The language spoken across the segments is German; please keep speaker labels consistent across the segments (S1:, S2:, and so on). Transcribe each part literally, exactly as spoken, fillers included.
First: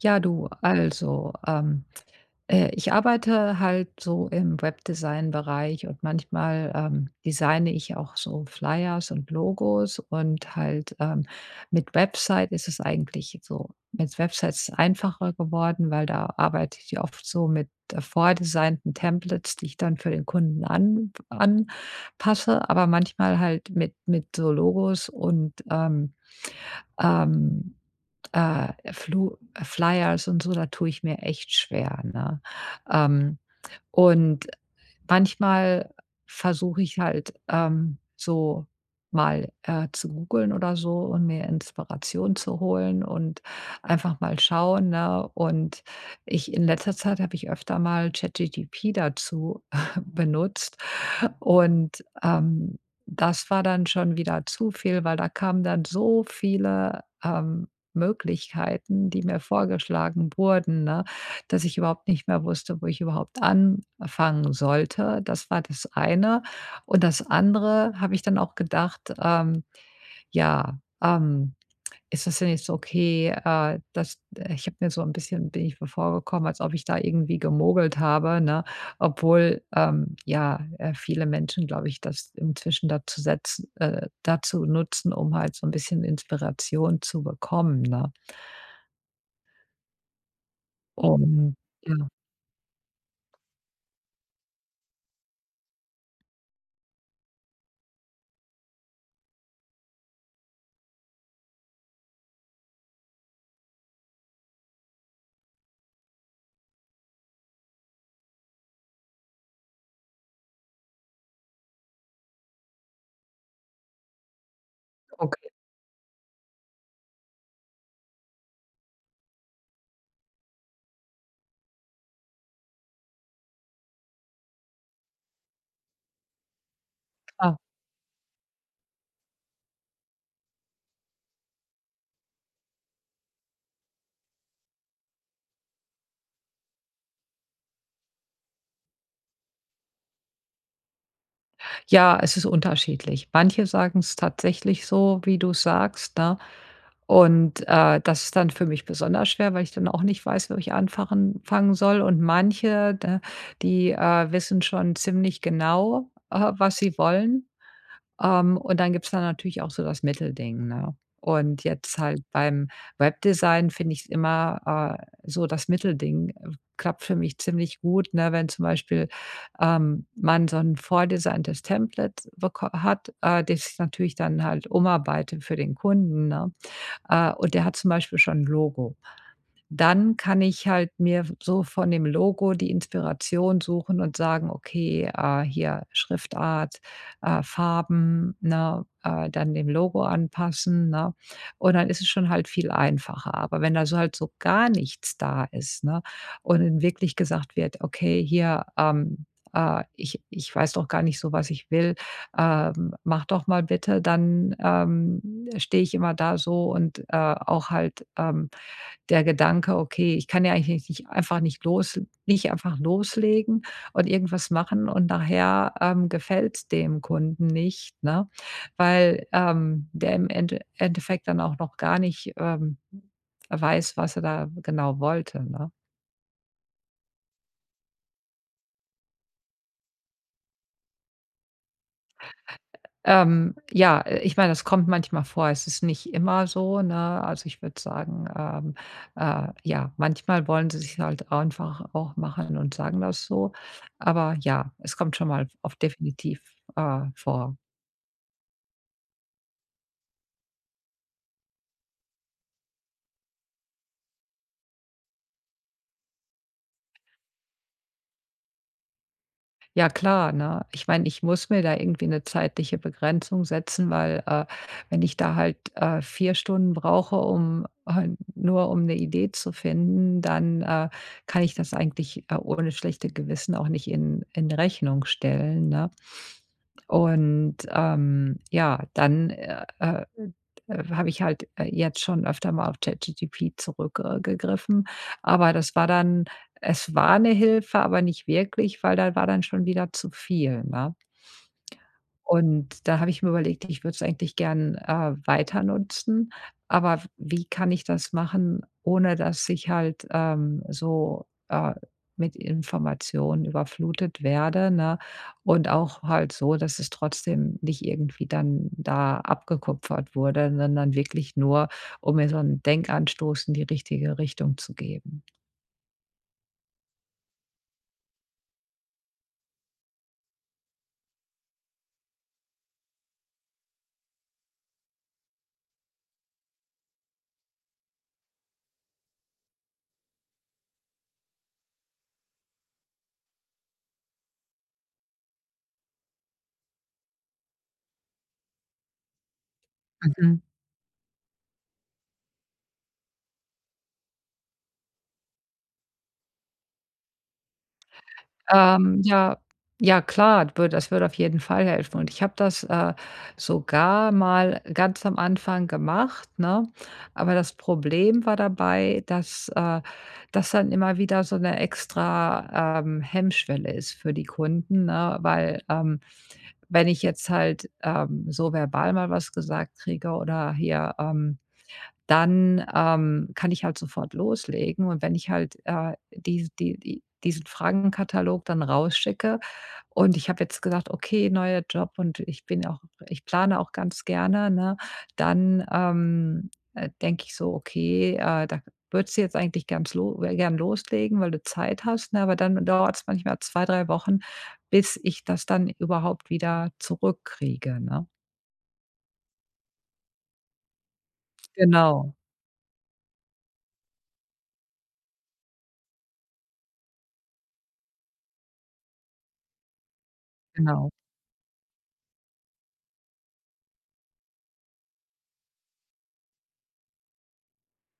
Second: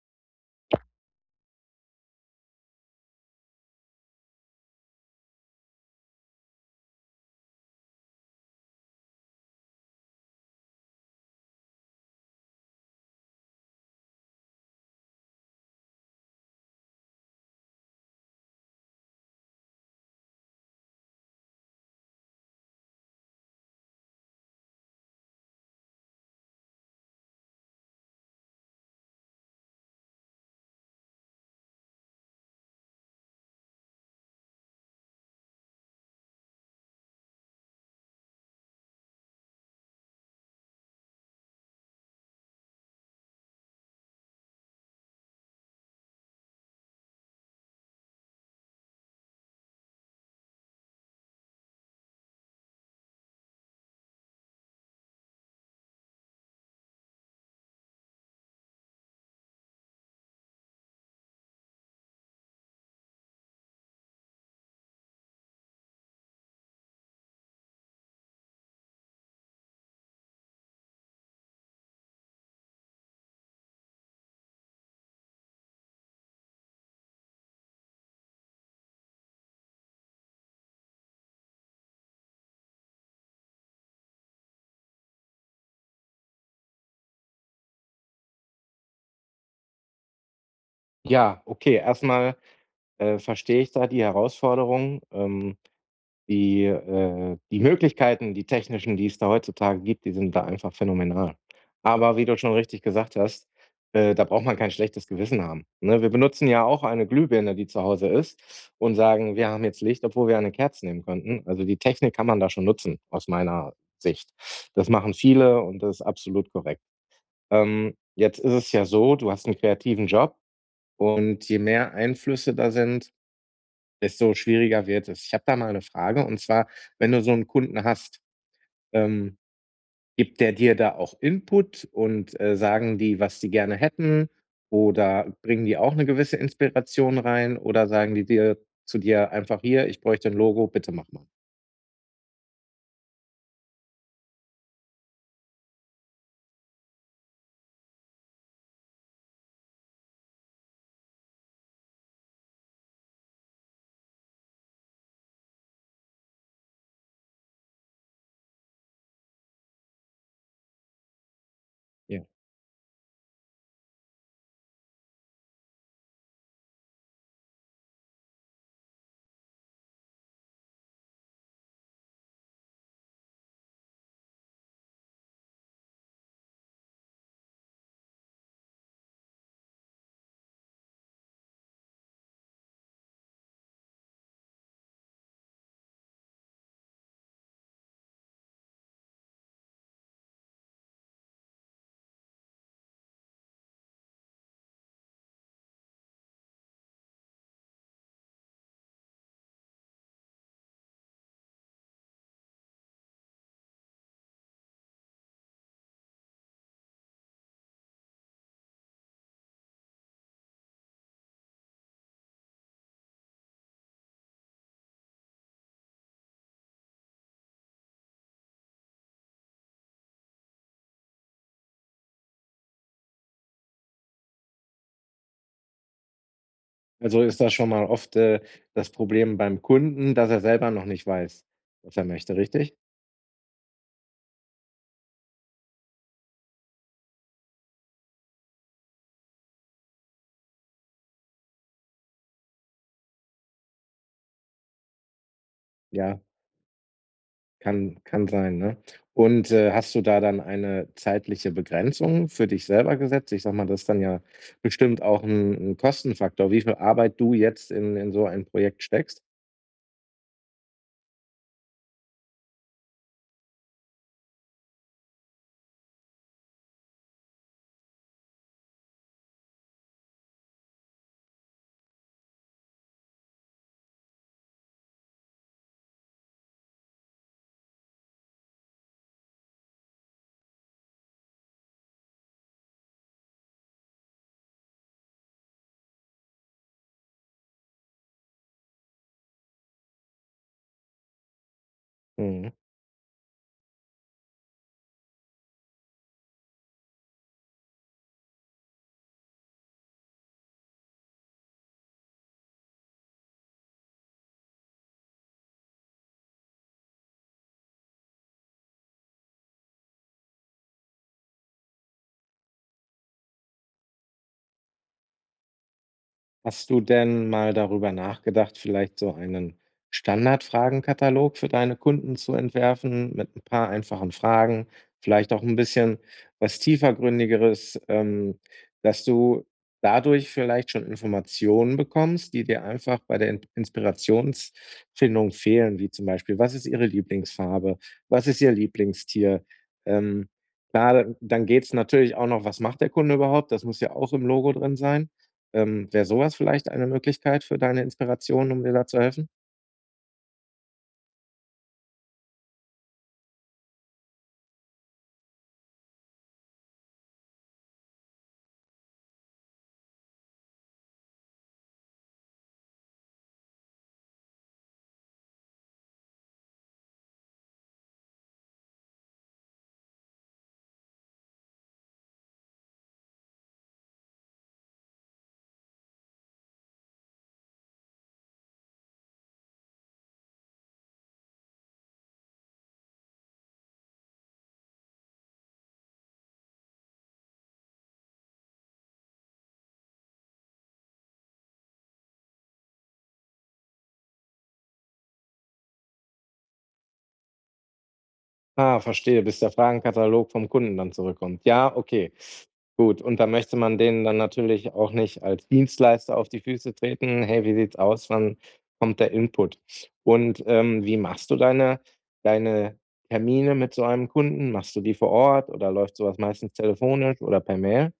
S1: Ja, du, also, ähm, äh, ich arbeite halt so im Webdesign-Bereich und manchmal, ähm, designe ich auch so Flyers und Logos und halt, ähm, mit Website ist es eigentlich so mit Websites einfacher geworden, weil da arbeite ich oft so mit, äh, vordesignten Templates, die ich dann für den Kunden an anpasse, aber manchmal halt mit mit so Logos und, ähm, ähm äh, Flu äh, Flyers und so, da tue ich mir echt schwer, ne? Ähm, und manchmal versuche ich halt, ähm, so mal, äh, zu googeln oder so und mir Inspiration zu holen und einfach mal schauen, ne? Und ich in letzter Zeit habe ich öfter mal ChatGTP dazu benutzt und, ähm, das war dann schon wieder zu viel, weil da kamen dann so viele, ähm Möglichkeiten, die mir vorgeschlagen wurden, ne, dass ich überhaupt nicht mehr wusste, wo ich überhaupt anfangen sollte. Das war das eine. Und das andere habe ich dann auch gedacht, ähm, ja, ähm, ist das denn jetzt okay, äh, dass ich habe mir so ein bisschen bin ich mir vorgekommen, als ob ich da irgendwie gemogelt habe, ne, obwohl, ähm, ja, äh, viele Menschen, glaube ich, das inzwischen dazu setz äh, dazu nutzen, um halt so ein bisschen Inspiration zu bekommen, ne?
S2: Ja,
S1: Ähm,
S2: okay,
S1: ja,
S2: erstmal äh, verstehe ich da die Herausforderung. Ähm, die, äh die Möglichkeiten, die technischen, die es da heutzutage gibt, die sind da einfach phänomenal. Aber wie du schon richtig gesagt hast, äh, da braucht man kein schlechtes Gewissen haben, ne? Wir benutzen ja auch eine Glühbirne, die zu Hause ist und sagen: „Wir haben jetzt Licht“, obwohl wir eine Kerze nehmen könnten. Also, die Technik kann man da schon nutzen, aus meiner Sicht. Das machen
S1: okay,
S2: viele und das ist absolut korrekt. Ähm, jetzt ist es ja so, du hast einen kreativen Job und je mehr Einflüsse da sind, desto schwieriger wird es. Ich habe da mal eine Frage, und zwar: Wenn du so einen
S1: klar.
S2: Kunden hast, ähm, gibt der dir da auch Input und, äh, sagen die, was die gerne hätten, oder bringen die auch eine gewisse Inspiration rein, oder sagen die dir zu dir einfach: „Hier, ich bräuchte ein Logo, bitte mach mal.“
S1: Ja, es ist unterschiedlich. Manche sagen es tatsächlich so, wie du sagst, ne? Und, äh, das ist dann für mich besonders schwer, weil ich dann auch nicht weiß, wo ich anfangen fangen soll. Und manche, da die, äh, wissen schon ziemlich genau, äh, was sie wollen. Ähm, und dann gibt's da natürlich auch so das Mittelding, ne? Und jetzt halt
S2: Ja.
S1: beim Webdesign finde ich's immer, äh, so das Mittelding, äh, klappt für mich ziemlich gut, ne? Wenn zum Beispiel, ähm, man so ein vordesigntes Template beko hat, äh, das ich natürlich dann halt umarbeite für den Kunden, ne? Äh, und der hat zum Beispiel schon 'n Logo, dann kann ich halt mir so von dem Logo die Inspiration suchen und sagen: „Okay, äh, hier Schriftart, äh, Farben“, ne, äh, dann dem Logo anpassen, ne? Und dann ist es schon halt viel einfacher. Aber wenn da so halt so gar nichts da ist, ne, und dann wirklich gesagt wird: „Okay, hier, ähm, äh, ich ich weiß doch gar nicht so, was ich will, ähm, mach doch mal bitte“, dann, ähm, stehe ich immer da so und, äh, auch halt, ähm, der Gedanke: „Okay, ich kann ja eigentlich nicht einfach nicht los nicht einfach loslegen und irgendwas machen und nachher, ähm, gefällt's dem Kunden nicht“, ne? Weil, ähm, der im Ende Endeffekt dann auch noch gar nicht, ähm, weiß, was er da genau wollte, ne?
S2: Also, ist das schon mal oft, äh, das Problem beim Kunden, dass er selber noch nicht weiß, was er möchte, richtig?
S1: Ähm, ja, äh, ich meine, das kommt manchmal vor. Es ist nicht immer so, ne? Also, ich würde sagen, ähm, äh, ja, manchmal wollen sie sich halt einfach auch machen und sagen das so. Aber ja, es kommt schon mal oft
S2: Ja.
S1: definitiv, äh, vor.
S2: Kann kann sein, ne? Und, äh, hast du da dann eine zeitliche Begrenzung für dich selber gesetzt? Ich sag mal, das ist dann ja bestimmt auch ein 'n Kostenfaktor, wie viel Arbeit du jetzt in in so ein Projekt steckst.
S1: Ja klar, ne? Ich meine, ich muss mir da irgendwie eine zeitliche Begrenzung setzen, weil, äh, wenn ich da halt, äh, 4 Stunden brauche, um äh, nur um eine Idee zu finden, dann, äh, kann ich das eigentlich, äh, ohne schlechte Gewissen auch nicht in in Rechnung stellen, ne? Und, ähm, ja, dann, äh, äh, äh, habe ich halt, äh, jetzt schon öfter mal auf ChatGPT zurückgegriffen, aber das war dann es war 'ne Hilfe, aber nicht wirklich, weil da war dann schon wieder zu viel, ne?
S2: Mhm.
S1: Und da habe ich mir überlegt, ich würde es eigentlich gern, äh, weiter nutzen, aber w wie kann ich das machen, ohne dass ich halt, ähm, so, äh, mit Informationen überflutet werde, ne? Und auch halt so, dass es trotzdem nicht irgendwie dann da abgekupfert wurde, sondern wirklich nur, um mir so 'n Denkanstoß in die richtige Richtung zu geben.
S2: Hast du denn mal darüber nachgedacht, vielleicht so einen Standardfragenkatalog für deine Kunden zu entwerfen mit ein paar einfachen Fragen, vielleicht auch ein bisschen was Tiefergründigeres, ähm, dass du dadurch vielleicht schon Informationen bekommst, die dir einfach bei der In Inspirationsfindung fehlen, wie zum Beispiel: „Was ist Ihre Lieblingsfarbe? Was ist Ihr Lieblingstier?“ Ähm,
S1: Mhm.
S2: klar, dann geht's natürlich auch noch: „Was macht der Kunde überhaupt?“ Das muss ja auch im Logo drin sein. Ähm, wäre sowas vielleicht eine Möglichkeit für deine Inspiration, um dir da zu
S1: Ähm,
S2: helfen?
S1: ja, ja klar, würde das würde auf jeden Fall helfen. Und ich habe das, äh, sogar mal ganz am Anfang gemacht, ne? Aber das Problem war dabei, dass, äh, das dann immer wieder so eine extra, ähm, Hemmschwelle ist für die Kunden, ne? Weil, ähm, wenn ich jetzt halt, ähm, so verbal mal was gesagt kriege oder hier, ähm dann, ähm, kann ich halt sofort loslegen. Und wenn ich halt, äh, die die die diesen Fragenkatalog dann rausschicke und ich habe jetzt gesagt: „Okay, neuer Job und ich bin auch ich plane auch ganz gerne“, ne? Dann, ähm, äh, denke ich so: „Okay, äh, da würdest du jetzt eigentlich ganz lo äh, gern loslegen, weil du Zeit hast“, ne? Aber dann dauert's manchmal zwei drei Wochen, bis ich das dann überhaupt wieder zurückkriege, ne?
S2: Ah, verstehe, bis der Fragenkatalog vom Kunden dann zurückkommt. Ja, okay.
S1: Genau,
S2: Gut, und da möchte man denen dann natürlich auch nicht als Dienstleister auf die Füße treten. Hey, wie sieht's aus? Wann kommt der Input? Und, ähm,
S1: genau.
S2: wie machst du deine deine Termine mit so einem Kunden? Machst du die vor Ort, oder läuft sowas meistens telefonisch oder per Mail?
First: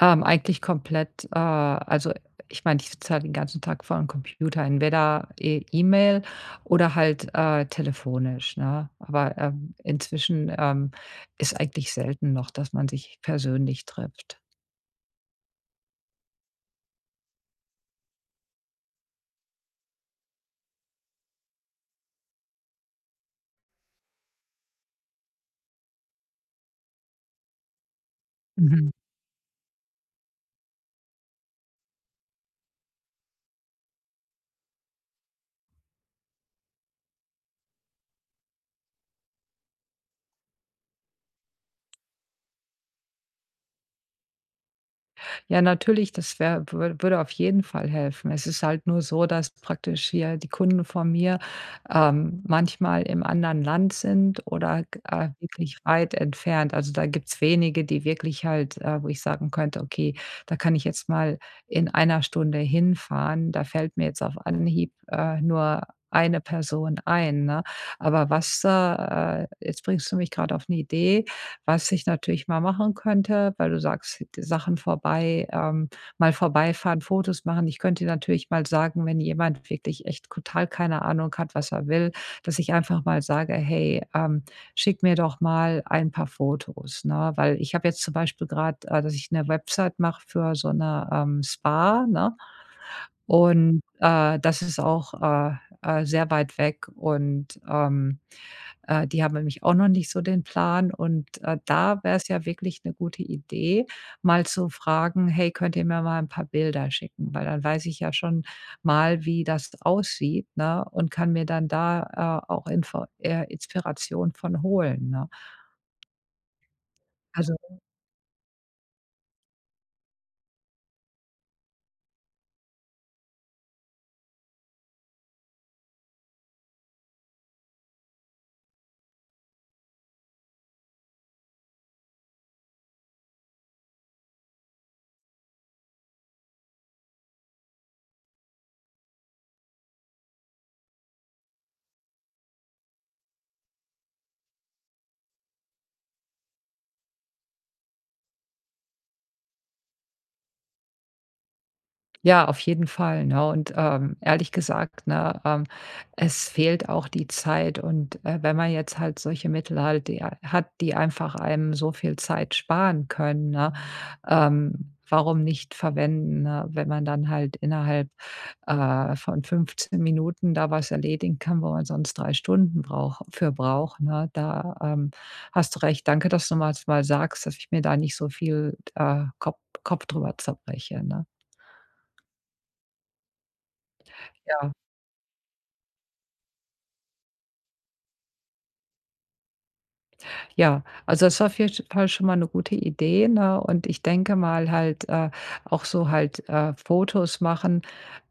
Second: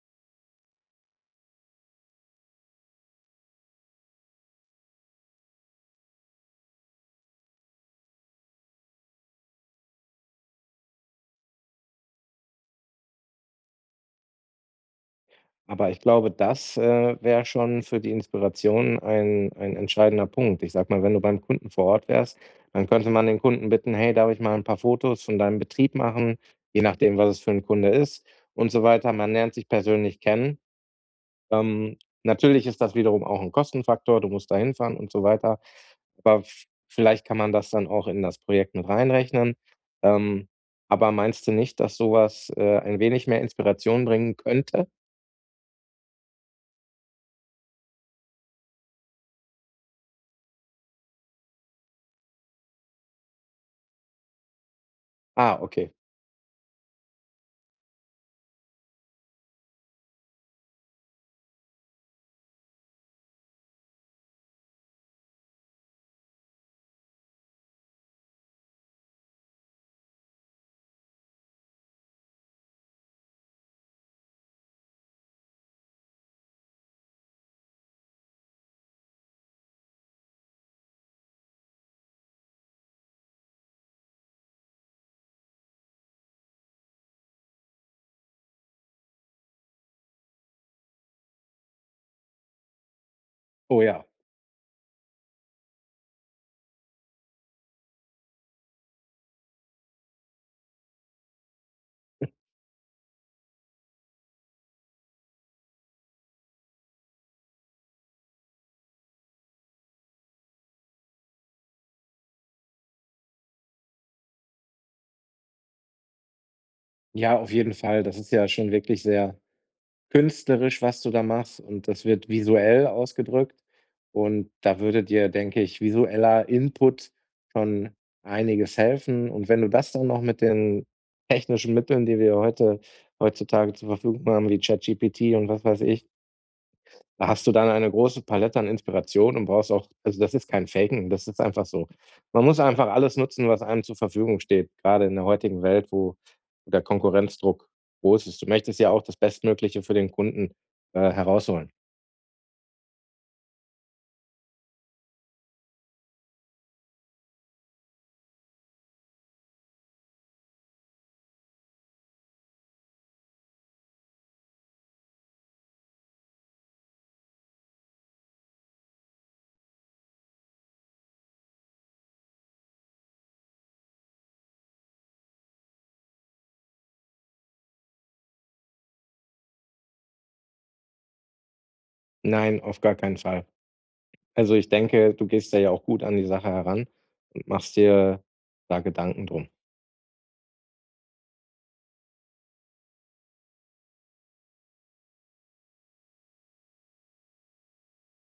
S1: Ähm, eigentlich komplett, äh also, ich meine, ich sitze halt den ganzen Tag vor vorm Computer, entweder E E-Mail oder halt, äh, telefonisch, ne? Aber, ähm, inzwischen, ähm, ist eigentlich selten noch, dass man sich persönlich trifft.
S2: Aber ich glaube, das, äh, wäre schon für die Inspiration ein ein entscheidender Punkt. Ich sag mal, wenn du beim Kunden vor Ort wärst, dann könnte man den Kunden bitten: „Hey, darf ich mal ein paar Fotos von deinem Betrieb machen?“ Je nachdem, was es für ein Kunde ist und so
S1: Mhm.
S2: weiter. Man lernt sich persönlich kennen. Ähm, natürlich ist das wiederum auch ein Kostenfaktor, du musst da hinfahren und so weiter. Aber v vielleicht kann man das dann auch in das Projekt mit reinrechnen. Ähm, aber meinst du nicht, dass sowas äh, ein wenig mehr Inspiration bringen könnte?
S1: Ja, natürlich, das wäre wür würde auf jeden Fall helfen. Es ist halt nur so, dass praktisch hier die Kunden von mir, ähm, manchmal im anderen Land sind oder g äh,
S2: Ah,
S1: wirklich
S2: okay.
S1: weit entfernt. Also, da gibt's wenige, die wirklich halt äh, wo ich sagen könnte: „Okay, da kann ich jetzt mal in einer Stunde hinfahren.“ Da fällt mir jetzt auf Anhieb, äh, nur eine Person ein, ne? Aber was, äh äh, Jetzt bringst du mich gerade auf eine Idee. Was ich natürlich mal machen könnte, weil du sagst, d Sachen vorbei ähm, mal vorbeifahren, Fotos machen. Ich könnte natürlich mal sagen, wenn jemand wirklich echt total keine Ahnung hat, was er will, dass ich einfach mal sage: „Hey, ähm, schick mir doch mal ein paar Fotos“, ne? Weil ich habe jetzt zum Beispiel gerade, äh dass ich eine Website mache für so eine ähm, Spa, ne? Und,
S2: Oh ja.
S1: äh, das ist auch, äh, äh, sehr weit weg und, ähm, äh, die haben nämlich auch noch nicht so den Plan und, äh, da wäre es ja wirklich eine gute Idee, mal zu fragen: „Hey, könnt ihr mir mal ein paar Bilder schicken?“ Weil dann weiß ich ja schon mal, wie das aussieht, ne, und kann mir dann da, äh, auch Info äh, Inspiration von holen, ne?
S2: Ja, auf
S1: Also,
S2: jeden Fall. Das ist ja schon wirklich sehr künstlerisch, was du da machst, und das wird visuell ausgedrückt, und da würde dir, denke ich, visueller Input schon einiges helfen, und wenn du das dann noch mit den technischen Mitteln, die wir heute heutzutage zur Verfügung haben, wie tschät G P T und was weiß ich. Da hast du dann eine große Palette an Inspiration und brauchst auch, also, das ist kein Faken, das ist einfach so. Man muss einfach alles nutzen, was einem zur Verfügung steht, grade in der heutigen Welt, wo der Konkurrenzdruck groß ist. Du möchtest ja auch das Bestmögliche für den Kunden, äh, herausholen.
S1: ja, auf jeden Fall, ne? Und, ähm, ehrlich gesagt, ne, ähm, es fehlt auch die Zeit und, äh, wenn man jetzt halt solche Mittel halt die hat, die einfach einem so viel Zeit sparen können, ne, ähm, warum nicht verwenden, ne? Wenn man dann halt innerhalb, äh, von fünfzehn Minuten da was erledigen kann, wo man sonst drei Stunden braucht für braucht, ne? Da, ähm, hast du recht. Danke, dass du mal mal sagst, dass ich mir da nicht so viel, äh, Kopf Kopf drüber zerbreche, ne?
S2: Nein, auf gar keinen Fall. Also, ich
S1: Ja.
S2: denke, du gehst da ja auch gut an die Sache heran und machst dir da Gedanken drum.
S1: Ja, also das war auf jeden Fall schon mal eine gute Idee, ne? Und ich denke mal halt, äh, auch so halt, äh, Fotos machen,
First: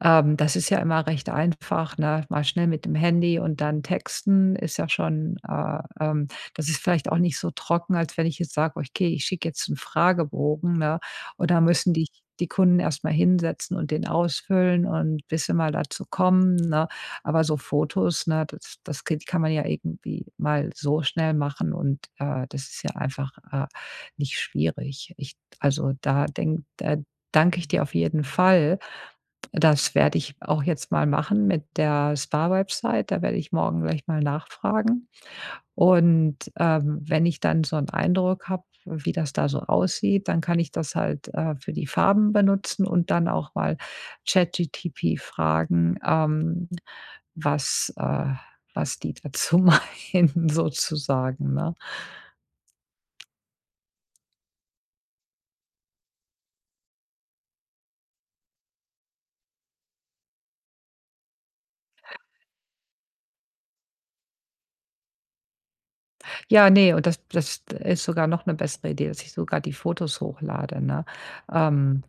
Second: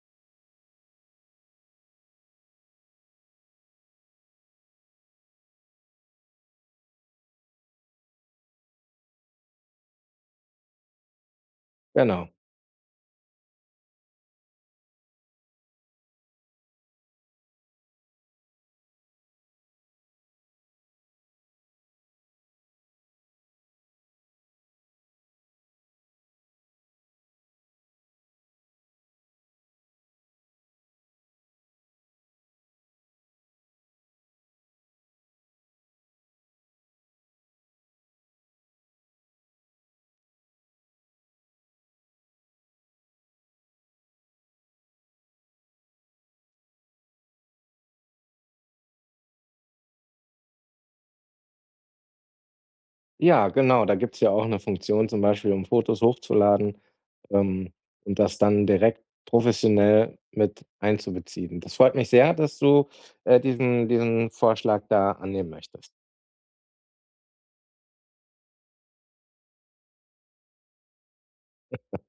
S1: ähm, das ist ja immer recht einfach, ne? Mal schnell mit dem Handy und dann texten ist ja schon, äh, ähm das ist vielleicht auch nicht so trocken, als wenn ich jetzt sage: „Okay, ich schicke jetzt einen Fragebogen“, ne? Und da müssen die
S2: Genau.
S1: die Kunden erst mal hinsetzen und den ausfüllen und bis sie mal dazu kommen, ne? Aber so Fotos, ne, das das geht kann man ja irgendwie mal so schnell machen und, äh, das ist ja einfach, äh, nicht schwierig. Ich also, da denke da Danke ich dir auf jeden Fall. Das werde ich auch jetzt mal machen mit der Spa-Website. Da werde ich morgen gleich mal nachfragen. Und, ähm, wenn ich dann so einen Eindruck habe, wie das da so aussieht, dann kann ich das halt, äh, für die Farben benutzen und dann auch mal ChatGTP fragen, ähm, was äh, was die dazu meinen sozusagen, ne?
S2: Ja, genau, da gibt's ja auch eine Funktion zum Beispiel, um Fotos hochzuladen, ähm, und das dann direkt professionell mit einzubeziehen. Das freut mich sehr, dass du, äh, diesen diesen Vorschlag da annehmen möchtest.
S1: Ja, nee, und das das ist sogar noch eine bessere Idee, dass ich sogar die Fotos hochlade, ne? Ähm,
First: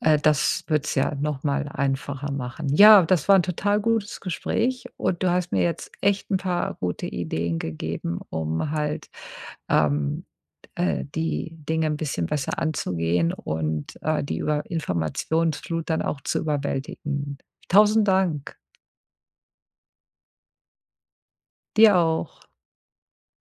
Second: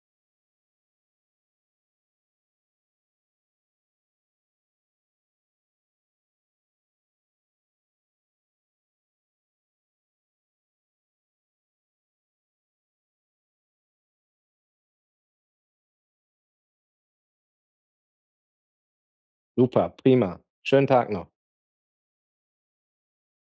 S1: äh, Das wird's ja noch mal einfacher machen. Ja, das war ein total gutes Gespräch und du hast mir jetzt echt ein paar gute Ideen gegeben, um halt, ähm, äh, die Dinge ein bisschen besser anzugehen und, äh, die über Informationsflut dann auch zu überwältigen. Tausend Dank.
S2: Super, prima. Schönen Tag noch.
S1: Dir auch.